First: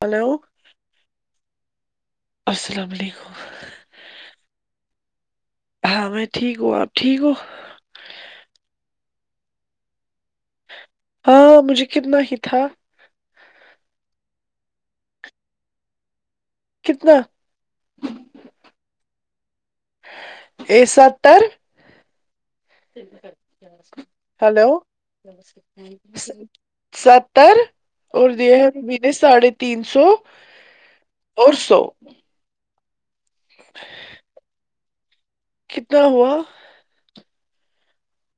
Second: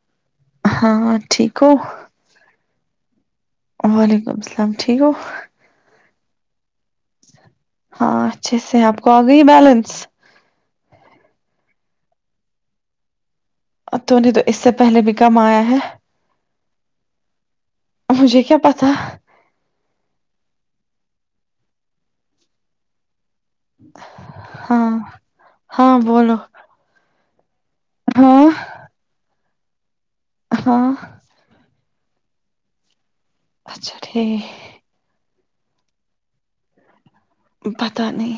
Hello ہاں ٹھیک ہو السلام علیکم وعلیکم السلام ٹھیک ہو ہاں میں ٹھیک ہوں آپ ٹھیک ہوں ہاں اچھا سے آپ کو آگے ہی بیلنس ہاں مجھے کتنا ہی تھا تو نے تو اس سے پہلے بھی کمایا ہے کتنا مجھے کیا پتا اے ستر ہیلو ہاں ہاں بولو ستر اور ہاں دئیے ہیں روبی نے ساڑھے تین سو ہاں اور سو اچھا ٹھیک کتنا ہوا پتا نہیں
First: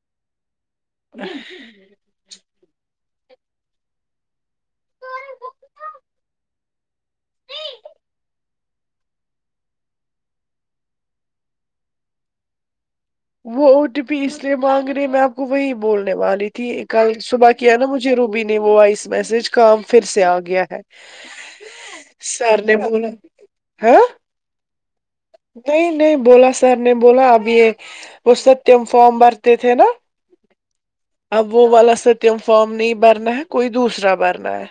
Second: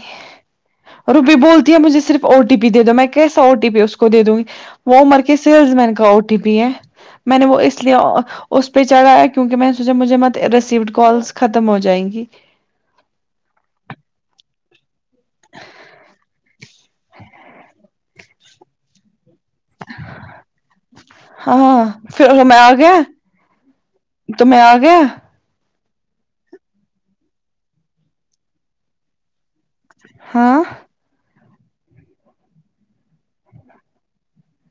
اور روبی بھی بولتی ہیں مجھے صرف او ٹی پی دے دو میں کیسا او ٹی پی اس کو دے دوں گی وہ عمر کے سیلز مین کا او ٹی پی ہے میں نے وہ اس لیے اس پہ چڑھایا کیونکہ میں نے سوچا مجھے مت ریسیوڈ کالس ختم ہو جائیں گی وہ او ٹی پی اس لیے مانگ رہی میں آپ کو وہی بولنے والی تھی کل صبح کیا نا مجھے روبی نہیں وہ وائس میسج کام پھر سے آ گیا ہے ہاں پھر وہ میں سر آ نے گیا بولا ہاں تمھیں آگیا نہیں نہیں بولا سر نے بولا اب یہ وہ ستم فم بھرتے تھے نا ہاں اب وہ والا ستیم فارم نہیں بھرنا ہے کوئی دوسرا بھرنا ہے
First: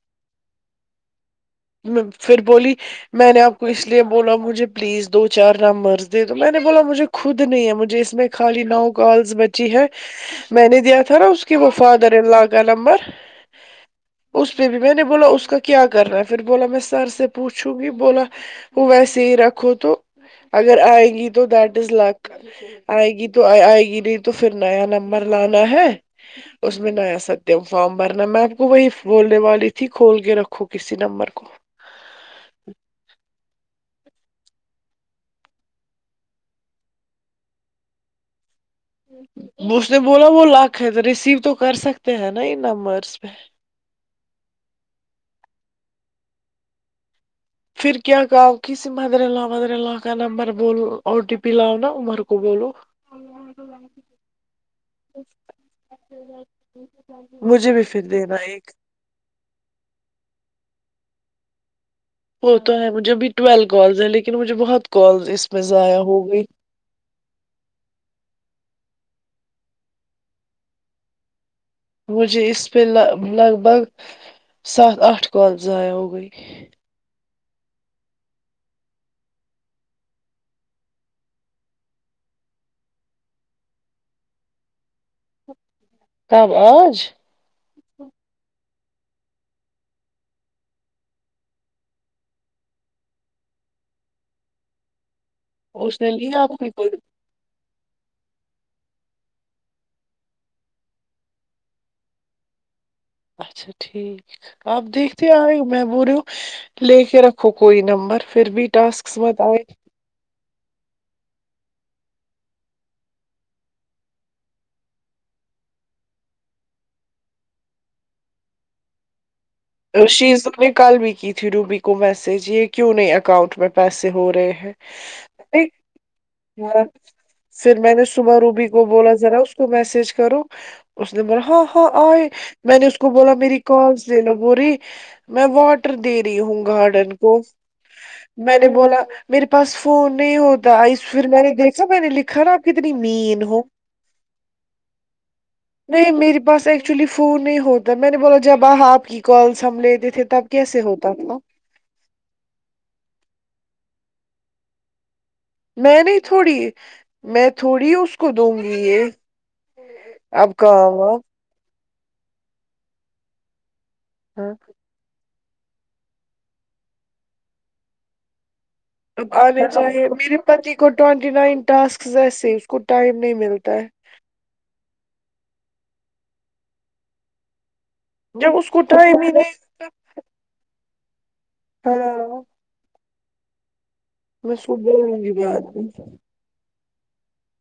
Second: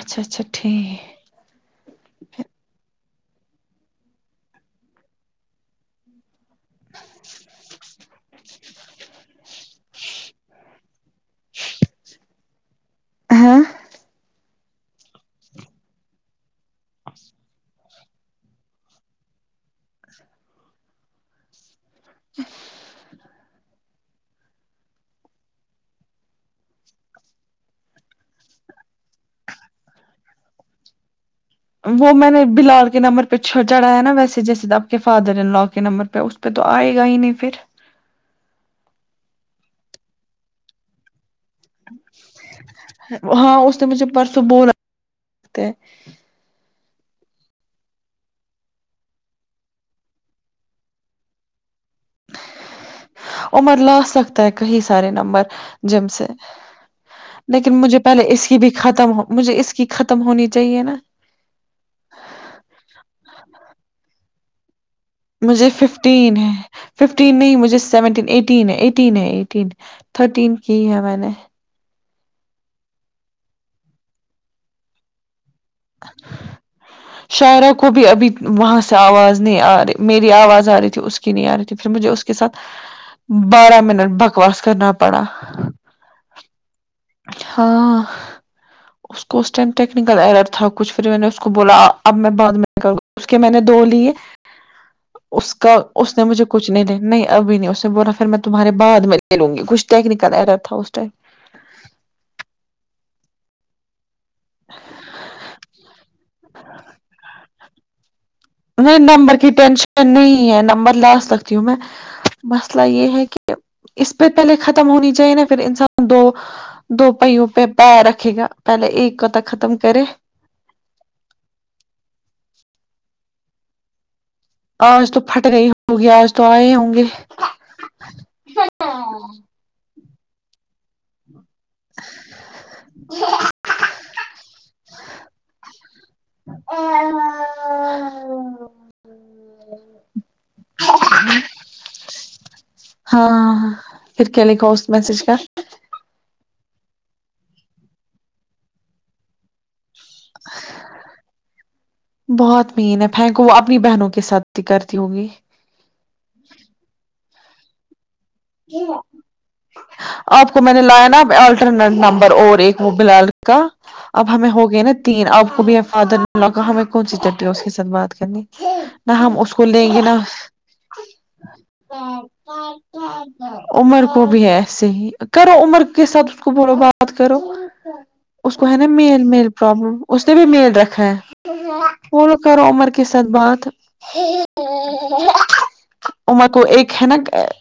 اچھا اچھا ٹھیک پھر بولی میں نے آپ کو اس لیے بولا مجھے پلیز دو چار نمبر دے تو میں نے بولا مجھے خود نہیں ہے مجھے اس میں خالی نو کالس بچی ہے میں نے دیا تھا نا اس کی وہ فادر ان لاء کا نمبر و اس پہ بھی میں نے بولا اس کا کیا کر رہا ہے پھر بولا میں سر سے پوچھوں گی بولا وہ ویسے ہی رکھو تو اگر آئے گی تو دیٹ از لک آئے گی تو تو آئے گی نہیں تو پھر نیا نمبر لانا ہے اس میں نیا ستم فارم بھرنا میں آپ کو وہی بولنے والی تھی کھول کے رکھو کسی نمبر کو وہ میں نے بلال کے نمبر پہ چھڑ چڑھایا نا ویسے جیسے تھا کہ فادر ان لا کے نمبر پہ اس پہ تو آئے گا ہی نہیں پھر اس نے بولا وہ لاک ہے تو ریسیو تو کر سکتے ہیں نا ان نمبرس پہ اس نے مجھے پرسوں بولا کہ پھر کیا کہاؤ کسی مدر اللہ مدر اللہ کا نمبر بول او ٹی پی لاؤ نا عمر کو بولو عمر لا سکتا ہے کہیں سارے نمبر جم سے لیکن بھی مجھے پھر پہلے دینا اس کی بھی ایک ختم مجھے اس کی ختم ہونی چاہیے نا وہ تو ہے مجھے ابھی ٹویلو کالز ہیں لیکن مجھے بہت کالز اس میں مجھے ضائع ہو ففٹین گئی ہے ففٹین نہیں مجھے سیونٹین ایٹین ہے ایٹین ہے ایٹین تھرٹین کی ہے میں نے مجھے اس پہ لگ بھگ سات آٹھ کال ضائع ہو گئی شاعرہ کو بھی ابھی وہاں سے آواز نہیں آ رہی میری آواز آ رہی تھی اس کی نہیں آ رہی تھی پھر مجھے اس کے ساتھ بارہ منٹ بکواس کرنا پڑا کب آج ہاں اس کو اس ٹائم ٹیکنیکل ائر تھا کچھ پھر میں نے اس کو بولا اب میں بعد میں کر اس کے میں نے دو لیے اس کا اس نے لیا مجھے آپ کچھ کی نہیں کوئی لے نہیں ابھی نہیں اس نے بولا پھر میں تمہارے بعد میں لوں گی کچھ ٹیکنیکل ایرر تھا اس ٹائم اچھا ٹھیک آپ دیکھتے آ رہئے ہو میں بول رہی ہوں لے کے رکھو کوئی نمبر پھر بھی نہیں ٹاسکس نمبر مت کی آئے ٹینشن نہیں ہے نمبر لا سکتی ہوں میں مسئلہ یہ ہے کہ اس پہ پہلے ختم ہونی چاہیے نہ پھر انسان دو دو پہوں پہ پیر رکھے گا پہلے ایک کا تو ختم کرے شیز نے کل بھی کی تھی روبی کو میسج یہ کیوں نہیں اکاؤنٹ میں پیسے ہو رہے ہیں آج تو پھٹ رہی ہوگی آج تو آئے ایک- ہوں گے پھر میں نے صبح روبی کو بولا ذرا اس کو میسج کرو اس نے بولا ہاں ہاں آئے میں نے اس کو بولا میری کال لو بولی میں واٹر دے رہی ہوں گارڈن کو میں نے بولا میرے پاس فون نہیں ہوتا اس پھر میں نے دیکھا میں نے لکھا نا آپ کتنی مین ہو ہاں پھر کیا لکھا اس میسج کا نہیں میرے پاس ایکچولی فون نہیں ہوتا میں نے بولا جب آ آپ کی کالس ہم لیتے پھر تب کیسے ہوتا تھا بہت مین ہے پھینک وہ اپنی بہنوں کے ساتھ کرتی ہوگی میں نہیں تھوڑی میں تھوڑی اس کو دوں گی یہ آپ اب کو میں نے کام لایا وام۔ نا آ نمبر اور ایک وہ بلال کا اب ہمیں ہاں ہو گئے نا تین آپ کو بھی فادر نے [unintelligible] کہا ہمیں کون سی چٹیا اس کے ساتھ بات کرنی نہ اب ہم اس آنے کو لیں گے چاہیے نہ میرے پتی کو ٹوینٹی نائن ٹاسک جیسے اس کو ٹائم نہیں ملتا ہے عمر کو بھی ہے ایسے ہی کرو عمر کے ساتھ اس کو بولو بات کرو اس جب کو ہے نا ٹائم میل ہی میل نہیں پرابلم اس نے بھی میل رکھا ہے فولو ہاں کرو عمر کے ساتھ بات میں اسکو بولنگی بعد میں عمر کو ایک ہے نا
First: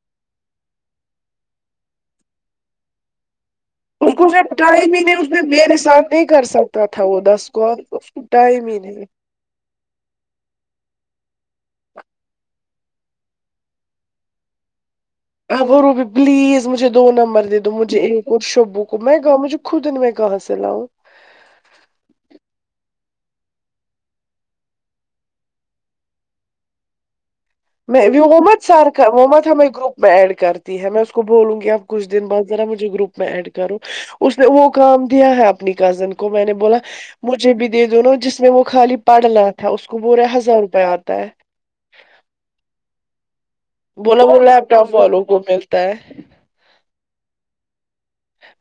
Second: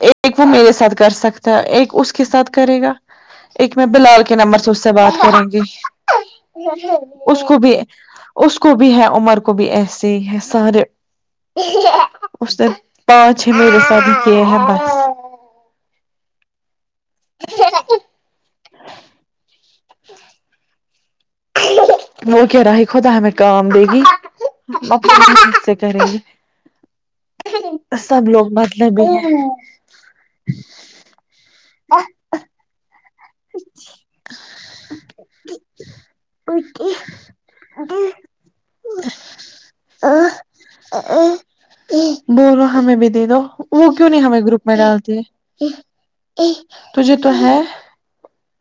ایک وہ میرے ساتھ کر سکتا ہے ایک اس کے ساتھ کرے گا ایک میں اس بلال کو کے جب نمبر سے اس سے ٹائم ہی نہیں بات نے کروں گی میرے ساتھ نہیں کر سکتا تھا وہ اس دس کو بھی کال اس کو اس ٹائم کو ہی بھی نہیں ہے عمر کو بھی ایسے ہے سارے اس نے پانچ ہی میرے سات کیے ہیں بس اب روبی پلیز مجھے دو نمبر دے دو مجھے ایک اور شبو کو میں گاؤ مجھے خود میں کہاں سے لاوں وہ کہ رہا خدا ہمیں کام دے گی [unintelligible] سے کریں گے میں سب وہ لوگ مت سرک مطلبی وہ مت ہیں ہم گروپ میں ایڈ کرتی ہے میں اس کو بولوں گی اب کچھ دن بعد ذرا مجھے گروپ میں ایڈ کروں اس نے وہ کام دیا ہے اپنی کزن کو میں نے بولا مجھے بھی دے دو نہ جس میں وہ خالی پڑھنا تھا اس کو ب رہے ہزار روپے آتا ہے بولو ہمیں بھی دے دو وہ کیوں نہیں بولا وہ ہمیں گروپ لیپ میں ٹاپ ڈالتی والوں کو ملتا ہے تجھے تو ہے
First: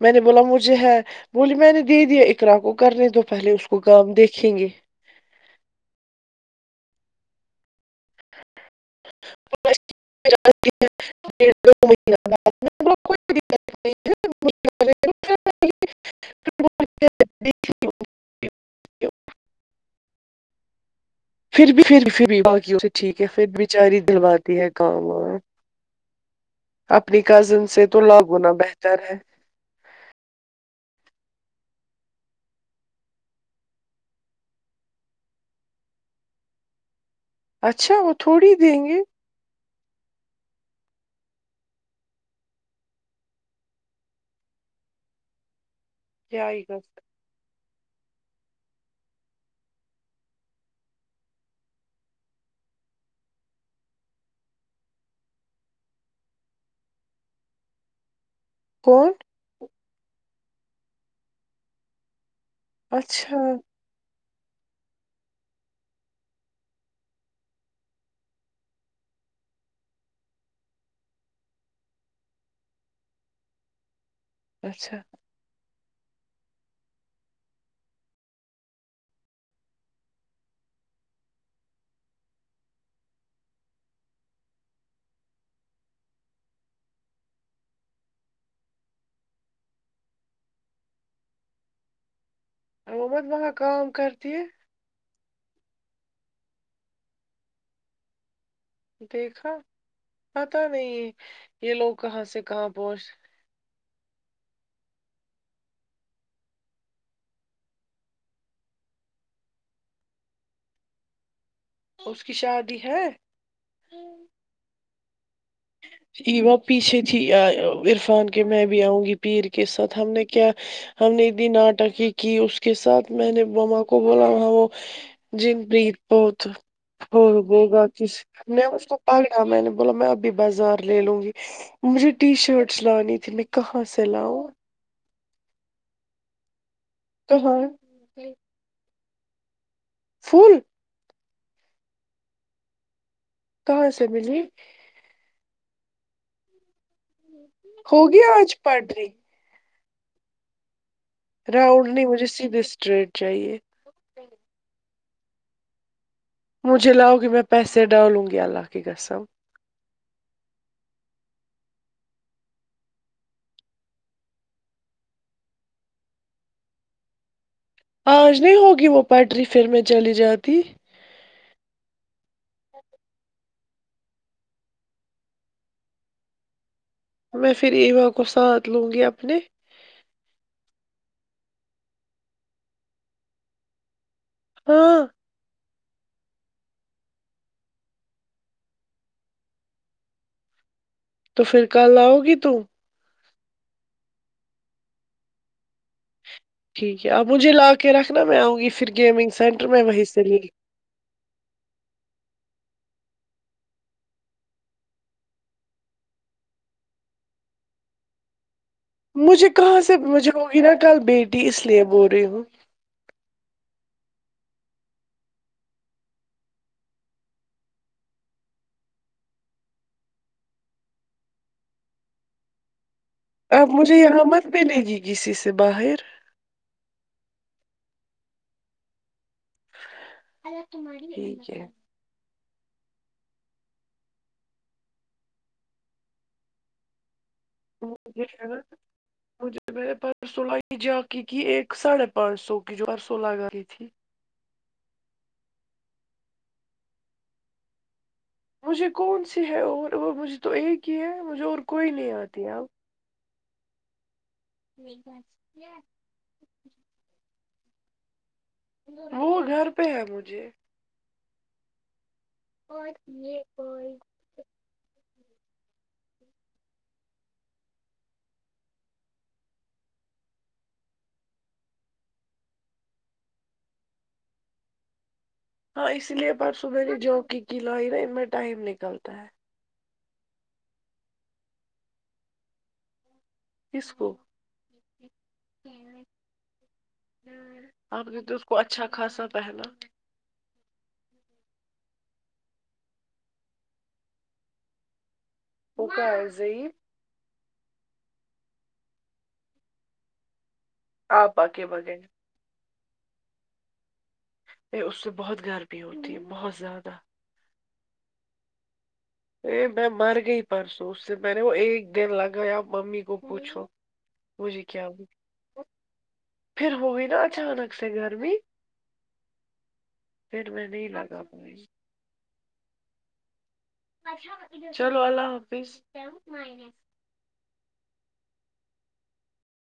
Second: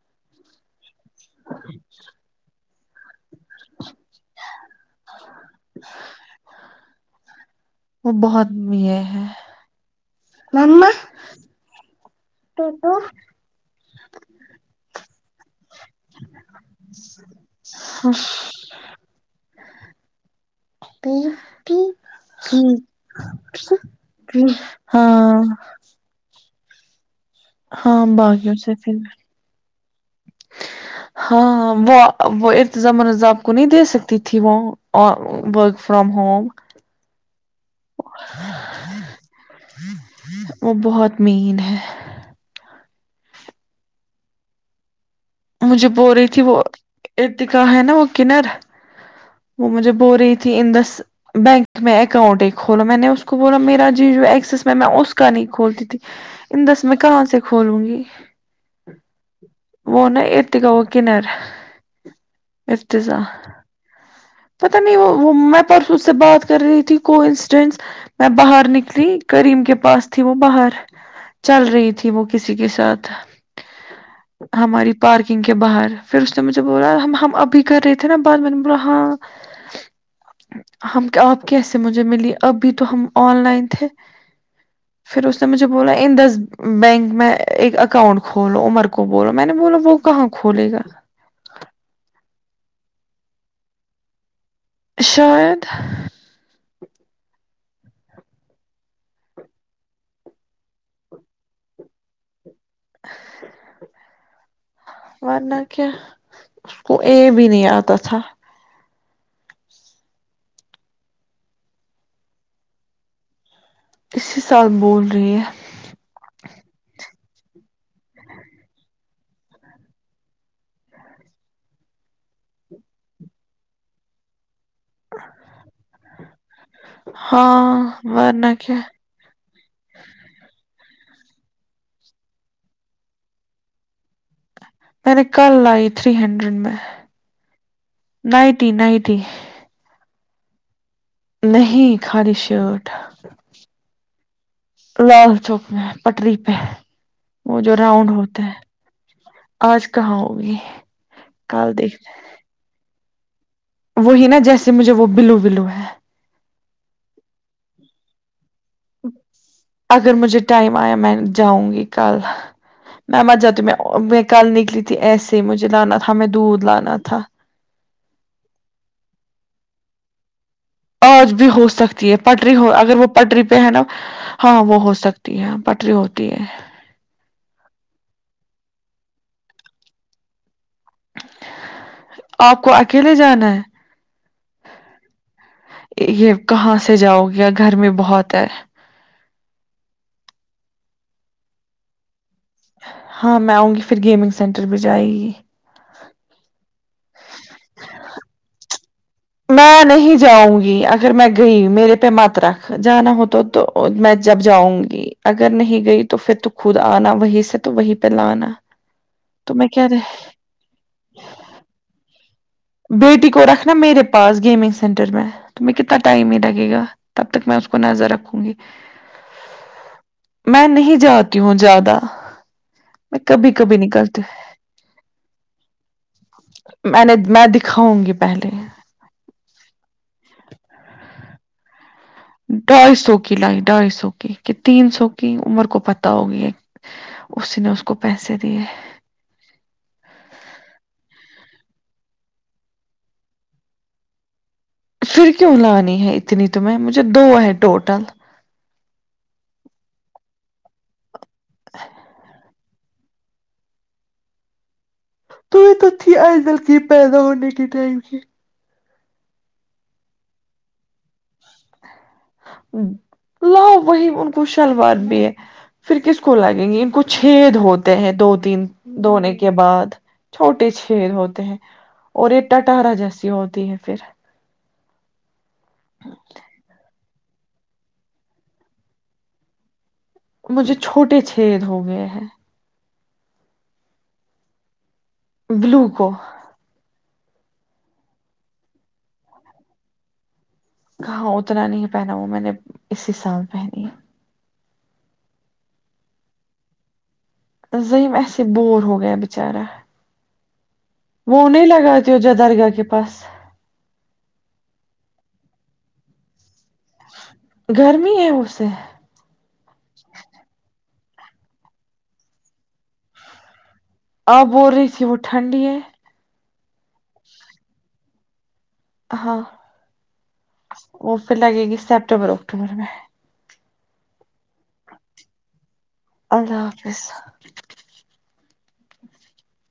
میں نے بولا مجھے ہے بولی میں نے دے دیا اقرا کو کرنے دو پہلے اس کو کام دیکھیں گے وہ بہت یہ ہے [inaudible] تو تو [unintelligible] تی پھر بھی پھر پھر بھی باقیوں سے ٹھیک ہے پھر بچاری دلواتی ہے کام وام ہاں اپنی کزن سے تو ہاں لاکھ گنا باقیوں سے پھر بہتر ہے ہاں وہ وہ [unintelligible] ارتظام مض آاب کو نہیں دے سکتی تھی وہ ورک فرام ہوم اچھا وہ تھوڑی دیں گے وہ بہت مین ہے مجھے بول رہی تھی کیا وہ ہی کر سکتے۔ ارتکا ہے نا وہ کنر وہ مجھے بول رہی تھی اندس بینک میں اکاؤنٹ ہی کھولا میں نے اس کو بولا میرا جی جو ایکسس میں میں اس کا نہیں کھولتی تھی ان دس میں کہاں سے کھولوں گی کون وہ نا ارتکا وہ کنر ارتزا اچھا پتا نہیں وہ میں پرسوں سے بات کر رہی تھی کو انسڈینس میں باہر نکلی کریم کے پاس تھی وہ باہر چل رہی تھی وہ کسی کے ساتھ ہماری اچھا پارکنگ کے باہر پھر اس نے مجھے بولا ہم ہم ابھی کر رہے تھے نا بعد میں نے بولا ہاں ہم کیا آپ کیسے مجھے ملی اب بھی تو ہم آن لائن تھے پھر اس نے مجھے بولا ان دس بینک میں ایک اکاؤنٹ کھولو عمر کو بولو میں نے بولا وہ کہاں کھولے گا حکومت وہاں کام کرتی ہے شاید دیکھا پتا نہیں ہے یہ لوگ کہاں سے کہاں پہنچ ورنہ کیا اس کو اے بھی نہیں آتا تھا اس کی شادی ہے اسی سال بول رہی ہے وہ پیچھے تھی عرفان کہ میں بھی آؤں گی پیر کے ساتھ ہم نے کیا ہم نے ایک دن آٹکی کی اس کے ساتھ میں نے مما کو بولا وہ وہ جی پریت بہت ہو گو ہاں گا جس ورنہ نے کیا اس کو پگڑا میں نے بولا میںب بازار لے لوں گی مجھے ٹی شرٹس لانی تھی میں کہاں سے لاؤ میں نے کل لائی تھری ہنڈریڈ میں تو ہاں نائیٹی نائٹی فول نہیں خالی شرٹ کہاں سے ملی لال چوک میں پٹری پہ وہ جو راؤنڈ ہوگی ہوتتے ہے آج پٹری اج کہاں ہوگی ا راؤڈلی مجھے سیدھے اسٹریٹ چاہیے وہی نا جیسے مجھے وہ بلو بلو ہے مجھے لایو گے میں پیسے ڈالوں گی اللہ کی قسم اگر مجھے ٹائم ایا میں جاؤں گی کل میں مر جاتی میں میں کل نکلی تھی ایسے ہی مجھے لانا تھا دودھ لانا تھا اج نہیں ہوگی وہ پٹری پھر میں چلی جاتی اج بھی ہو سکتی ہے پٹری ہو اگر وہ پٹری پہ ہے نا ہاں وہ ہو سکتی ہے پٹری ہوتی ہے میں پھر ایوا کو ساتھ لوں گی اپنے اپ کو اکیلے جانا ہے ہاں یہ کہاں سے جاؤ گے گھر میں بہت ہے تو پھر کل اؤ گی تم ہاں میں اؤں گی پھر گیمنگ سینٹر بھی جائے گی ٹھیک ہے اپ مجھے لا کے رکھنا میں اؤں گی پھر گیمنگ سینٹر میں وہیں سے لے پھر میں گئی میرے پہ مت رکھ جانا ہو تو تو میں جب جاؤں گی اگر نہیں گئی تو پھر تو خود انا وہیں سے تو وہیں پہ لانا مجھے تو میں کہاں کیا سے مجھے ہوگی نا کل بیٹی اس لیے بول رہی ہوں بیٹی کو رکھنا میرے پاس گیمنگ سینٹر میں تو میں کتنا ٹائم ہی لگے گا تب تک میں اس کو نظر رکھوں گی میں نہیں جاتی ہوں زیادہ میں کبھی اپ کبھی مجھے نکلتی یہاں مت ملے گی کسی سے باہر میں نے میں دکھاؤں گی پہلے اللہ تمہاری ہے ٹھیک ہے ڈھائی سو کی لائی ڈھائی سو کی کہ تین سو کی عمر کو پتہ ہوگی اسی نے اس کو پیسے دیے [unintelligible] مجھے میں نے پرسوں لگ جا کی ایک ساڑھے پانچ سو کی جو پرسوں لگی تھی پھر کیوں لانی ہے اتنی تمھیں مجھے دو ہے ٹوٹل مجھے کون سی ہے اور اور مجھے تو ایک ہی ہے مجھے اور کوئی نہیں اتی ہے اب یہ کیا تو بھی ہا یہ ادل کی پیدا ہونے کے ٹائم کی وہ گھر پہ ہے مجھے لاو وہی ان کو شلوار بھی ہے پھر کس کو لگے گے ان کو چھید ہوتے ہیں دو تین دھونے کے بعد چھوٹے چھید ہوتے ہیں اور یہ ٹارا جیسی ہوتی ہے پھر ہاں اسی لیے پرسو میں نے جاکی لائی نا ان میں ٹائم نکلتا ہے مجھے چھوٹے چھید ہو گئے ہیں کسکو بلو کو اپ نے تو اس کو اچھا خاصا پہنا ہاں اتنا نہیں پہنا وہ میں نے اسی سال پہنی ہے وہ کیا ہے عظیم ایسے بور ہو گیا بچارا آپا وہ نہیں کے بغیر لگاتی ہو جدار گھر کے پاس پہ اس سے بہت گرمی ہوتی ہے بہت زیادہ گرمی ہے اسے میں مر گئی پرسوں اس سے میں نے وہ ایک دن لگایا ممی کو پوچھو آپ مجھے بول رہی کیا تھی وہ ٹھنڈی ہے پھر وہی نا اچانک سے گرمی ہاں پھر میں نہیں وہ لگا پھر پائی لگے گی سپٹمبر اکتوبر میں چلو اللہ حافظ اللہ حافظ